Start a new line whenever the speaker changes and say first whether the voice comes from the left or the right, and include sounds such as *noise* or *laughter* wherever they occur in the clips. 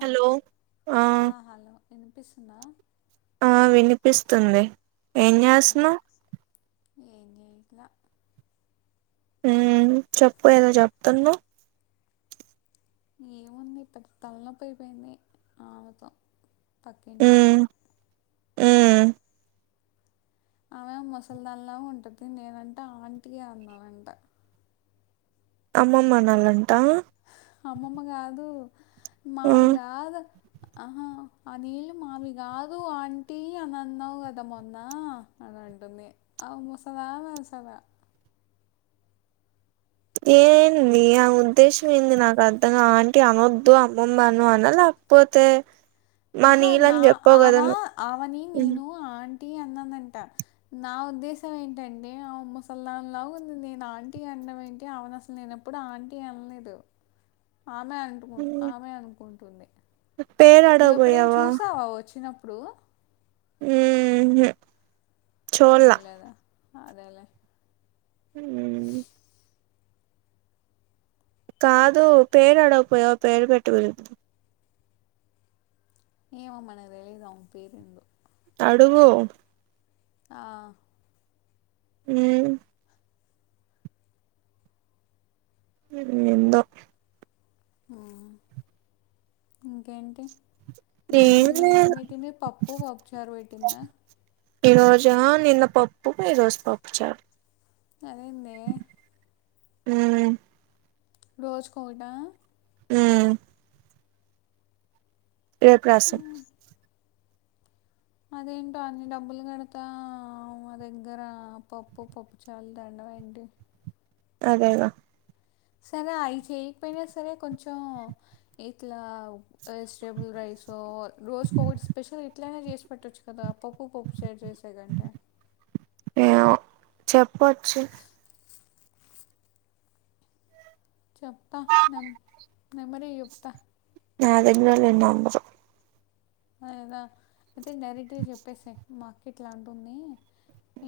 right: Hello!
left: విన్పిస్తుందా?
right: ఆ విన్పిస్తుంది ఏం
left: ఉమ్
right: చేస్తున్నవ్
left: ఏం చేయట్లా
right: మ్ చెప్పు ఏదో చెప్తున్నవ్
left: ఏముంది పెద్ద తలనొప్పైపోయింది ఆమెతో పక్కింట్ ఆమెతో
right: మ్
left: ఆమె ముసల్ దాన్లాగుంటది నేనంట ఆంటీ అనాలంట.
right: అమ్మమ్మ అనాలంటా
left: అమ్మమ్మ కాదు
right: ఆ
left: మావి గాదు అహ ఆ నీళ్ళు మావి గాదు ఆంటీ అన్ అన్నావు గదా మొన్నా అంటుంది ఆమె ముసలామె అసల
right: ఎండీ ఆమె ఉద్దేశం ఏంది నాక్ అర్ధం ఆంటీ అనొద్దు అమ్మమ్మ అను అనా లే పోతే
left: అహ నా ఆమా ఆమనీ
right: ఉమ్,
left: నేను ఆన్ టీ అన్నానంట. నా ఉద్దేశం ఏంటంటే ఆమె ముసల్ దాన్ లాగుంది నేన్ ఆంటీ అన్ న్నవేంటి ఆమెన్ అసల్ నేనెప్పుడు ఆంటీ అన్లేదు. ఆమె అంటుకున్
right: ఉమ్,
left: ఆమె అనుకుంటుంది.
right: పేరు
left: నువ్ ఎప్పుడైన్
right: అడగబోయావా
left: చూసావా వచ్చినప్పుడు
right: ఊహు
left: చూడలేదా అదేలే
right: ఉ కాదు పేరు అడగకపోయా పేరు పెట్టుకులేదు
left: ఏమో మనం తెలీదాం పేరుండో
right: అడుగు
left: ఆ
right: ఉ ఎందో
left: ఆ ఇంకేంటి ఈరోజు కూడా ఏం పెట్టింది పప్పు పప్పుచారు పెట్టిందా
right: ఈ రోజు నిన్న పప్పు ఈ రోజు పప్పు చారు
left: అదేన్నే
right: ఊ
left: రోజుకోట
right: మ్మ్ ఏ ప్రసన్
left: అదేంటో అన్ని డబ్బులు కడతా మా దగ్గర పప్పు పప్పు చాలు దండ
right: అదేవా
left: సరే అఐ చేయకపోయినా సరే కొంచం ఇట్లా స్టేబుల్ రైట్ సో రోజుకోకటి స్పెషల్ ఇట్లయినా చేసి పెట్టొచ్చు కదా పప్పు పప్పు షేర్ చేసే కంటే
right: ఏమో చెప్పచ్చు
left: చెప్తా నమ్ నంబరే ఇయ్యు చెప్తా
right: నా దగ్గర లేదు నం చెప్పు
left: దా అయితే డైరెక్ట్గా చెప్పేసేయ్ మార్కెట్ లాంటి ఉంది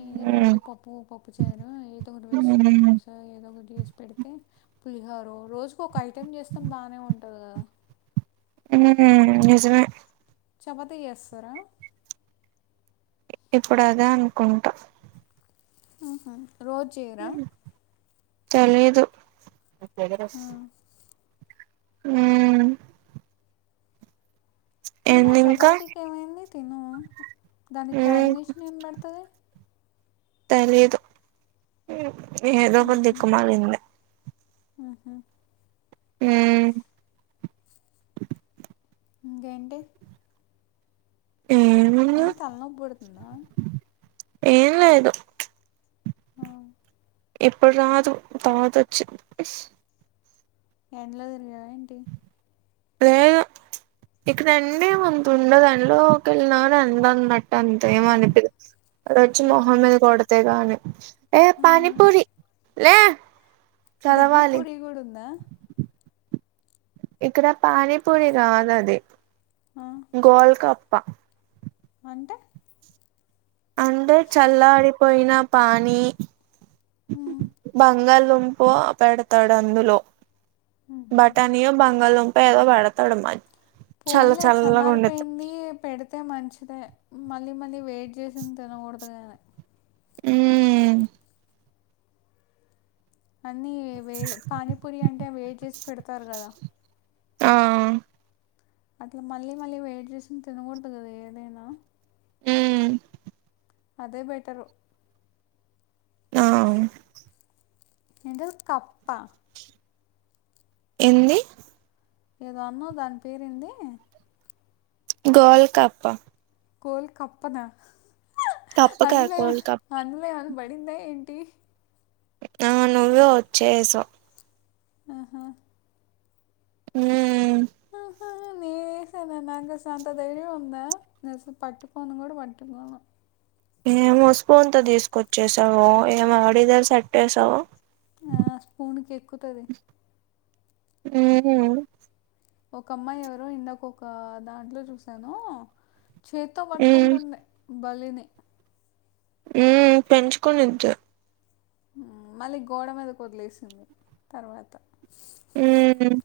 left: ఈ రోజు
right: మ్మ్
left: పప్పు పప్పు చారు ఏదో ఒకటి వెజిటేబుల్
right: మ్మ్
left: రైస్ ఏదో ఒకటి సి పెడితే పులిహారు రోజుకు ఒక ఐటెం చేస్తాం బాగనే ఉంటది కదా
right: ఉహు నిజమే
left: చపతి చేస్తారా
right: ఇప్పుడదే అనుకుంటా
left: ఆహా రోజే చెయ్ రా
right: తెలీదు
left: ఆ.
right: ఉ
left: తిను
right: ఇంకా
left: చపాతీకి ఏమైంది తిను దానికి
right: మ్మ్
left: కాంబినేషన్ ఏం పడుతది
right: తెలీదు ఏదో ఒక దిక్కుమలింద
left: ఆహా
right: ఊ
left: ఇంకేంటే
right: ఏముంది
left: ఏం తలనొప్పి పడుతుందా
right: ఏం లేదు
left: ఆ
right: ఇప్పుడు రాదు తరువాతచ్చి
left: ఎండలోతిరిగావా ఏంటి
right: అదే ఇక్కడ రండి వతు ఉండ దానిలో ఒక వెళ్ళినా రంద అనమా
left: ఆ.
right: అంతేమ అనిపిదు అ వచ్చి మొహం
left: ఆహా.
right: మీద కొడతే కాని ఏ
left: మ్.
right: పానీపూరి లే
left: దహీ
right: చదవాలి
left: పూరి కూడా ఉందా.
right: ఇక్కడ పానీపూరి కాదు అది
left: ఆ.
right: గోల్కప్ప.
left: అంటే.
right: అంటే చల్లాడిపోయిన పానీ
left: మ్.
right: బంగాళ దుంప. పో పెడతాడు అందులో బటానియె బంగాళదుం. ఏదో వాడుతాడు మరి.
left: పోన్లే చల్లారిపోయింది పెడితే మంచిదే మ. మళ్ళీ మళ్ళీ వెయిట్ చేసింది తినకూడదుగాద..
right: ఉమ్.
left: అన్నీ వే వేడ్ పానీపూరి అంటే వేడి చేసి పెడతారు కదా.
right: ఆహ్.
left: అట్లా మళ్ళీ మళ్ళీ వేడి చేసి తినకూడదు కదా ఏదైనా.
right: ఉమ్.
left: అదే బెటరు.
right: ఆహ్.
left: మేంటల్ కప్ప.
right: ఏంది.
left: ఏదో అన్నవ్ దాని పేరేంది.
right: గోల్కాప్ప.
left: కోల్ కప్పనా
right: కప్ప కప్ప కాదు
left: అందులో ఏం
right: గోల్కప్ప
left: అందులో ఏం. మడిందా ఏంటి.
right: ఆహ్ నువ్వే వచ్చేసావ్.
left: ఆహ్.
right: ఉమ్.
left: ఆహ్ ఆహ్ ఏంది. వేసే అంత ధైర్యం ఉందా నేను అసలు పట్టుకోను కూడా పట్టుకోను.
right: ఏమో స్పూన్ తో తీసుకొచ్చేసావు ఏమి ఆడిదరు సట్టేసావు.
left: ఆహ్ స్పూన్ కి ఎక్కుతది.
right: ఉమ్.
left: ఒక అమ్మాయి ఎవరో ఇందాక ఒక దాంట్లో చూసాను. చేత్తో
right: మ్మ్
left: పట్టుకుంటుంది బల్లిని.
right: ఉమ్ పెంచుకునింటే.
left: ఉమ్ మళ్ళీ గోడ మీదకు వదిలేసింది తర్వాత.
right: ఉమ్.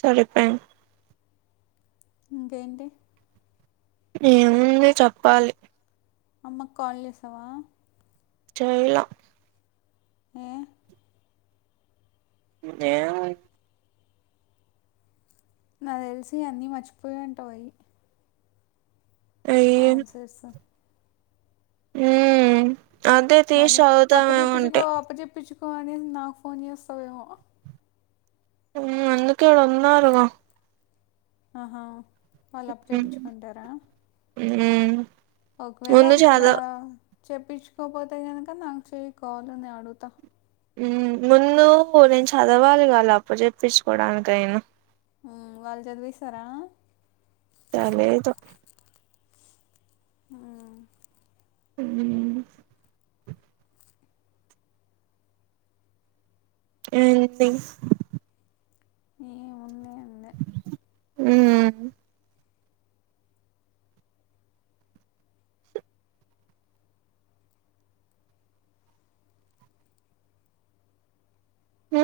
right: సరిపోయింది.
left: ఇంకేంటి.
right: ఏముంది చెప్పాలి.
left: అమ్మ కు కాల్ చేశావా.
right: చేయాలే.
left: ఏ.
right: ఏముంది.
left: నాకు తెలిసి అన్నీ మర్చిపోయి ఉంటాయే. ఆన్సర్స్.
right: ఉమ్ అదే తీసి చదువుదాం ఏమంటే.
left: ఫోన్ చేసి నాకు ఫోన్ చేస్తావేమో.
right: అందుకే అడా అన్నారుగా
left: ఆహా వాళ్ళప్పు చేపించుకుంటారా
right: ఉ
left: ఒకవేళ అక్కడ చెప్పించుకోపోతే కనుక నాకు చెయకోవాల నే అడుగుతా
right: ముందు నేను చదవాలి కదా అప్పు చెప్పించుకోడానికైనా
left: ఉ వాళ్ళు చదివేశారా
right: తెలీదు
left: ఆ
right: హ ఏంటి
left: ఏముంది అందే
right: ఉ ఉ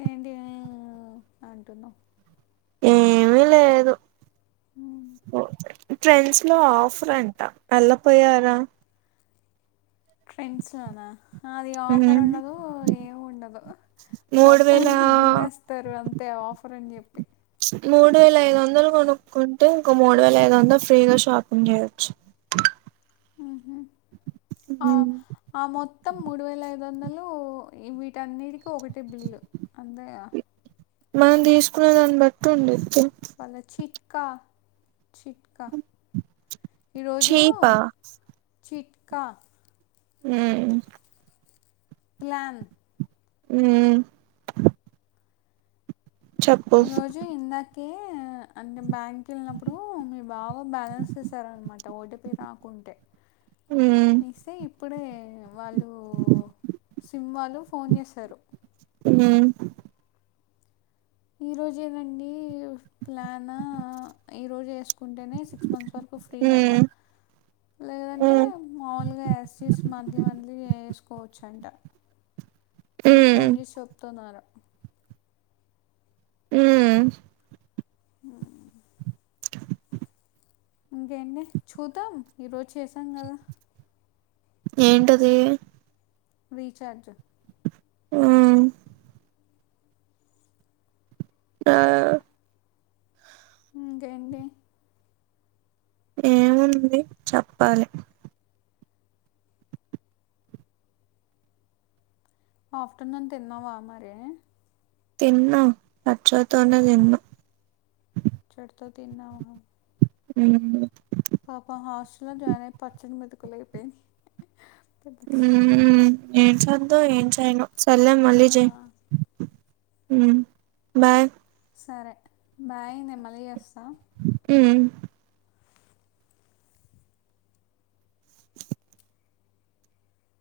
left: ఏంటి ఉ ఉ అంటున్నావ్
right: ఏమీలేదు ట్రెండ్స్ లో ఆఫర్ అంటా వెళ్ళపోయారా
left: ట్రెండ్స్లోనా అది ఆఫర్
right: ఉమ్
left: ఉండదు ఏమ్ ఉండదు
right: మూడు వేల
left: మొత్తానికి బిల్ వేస్తారు అంతే ఆఫర్ అని చెప్పి
right: మూడు వేల ఐదు వందలు కొనుక్కుంటే ఇంకా మూడు వేల ఐదు వందలు ఫ్రీగా షాపింగ్ చేయచ్చు
left: ఆ ఆ మొత్తం మూడు వేల ఐదు తదొందలు వీటన్నిటికీ ఒకటి బిల్లు అంతే అంతేగా
right: మనం తీసుకునే దాన్ని బట్టి ఉండదీ
left: మన చిట్కా చిట్కా ఈరోజు
right: చీపా
left: చిట్కా
right: ఉ
left: ప్లన్
right: ఉ
left: ఈ రోజు ఇందాకే అంటే బ్యాంక్ వెళ్ళినప్పుడు మీ బావా బ్యాలెన్స్ చేసారనమాట ఓతపి రాకుంటే
right: ఉమ్
left: ఏసే ఇప్పుడే సిం వాళ్ళు ఫోన్ చేశారు
right: ఉ
left: ఈరోజేనండి ప్లాన్ ఈరోజు వసుకుంటేనే సిక్స్ మంత్స్ వరకు ఫ్రీ అంట
right: ఉమ్
left: లేదంటే
right: ఉమ్
left: మామూలుగా ఎస్సీస్ మంత్లీ మంత్లీ ఎంచి కోచ్ అంట ఆది ఫోన్
right: ఉమ్
left: చేసి చెప్తున్నారు
right: ఉ
left: ఆ ఇంకేంటి చూద్దాం ఈరోజు చేసాం కదా
right: ఏంటది
left: రీచార్జ
right: ఆ ఆ
left: ఇంకేంటి
right: ఏముంది చెప్పాలి
left: ఆఫ్టర్నూన్ తిన్నావా మరి
right: తిన్న అచ్చుడుతోనే తిన్న
left: చ్చడ్తో తిన్నావా
right: *unintelligible*
left: పాప హాస్టల్ లో జాయిన్ అయి పచ్చని మెతుకులు అయిపెయి
right: ఉం ఏం చేద్దు ఏం చేయన్ సల్లన్ మళ్లీ
left: ఆ,
right: చెయ్ ఉమ్ బాయ్
left: సరే బాయ్ నేన్ మళ్ళీ చేస్తా
right: ఉం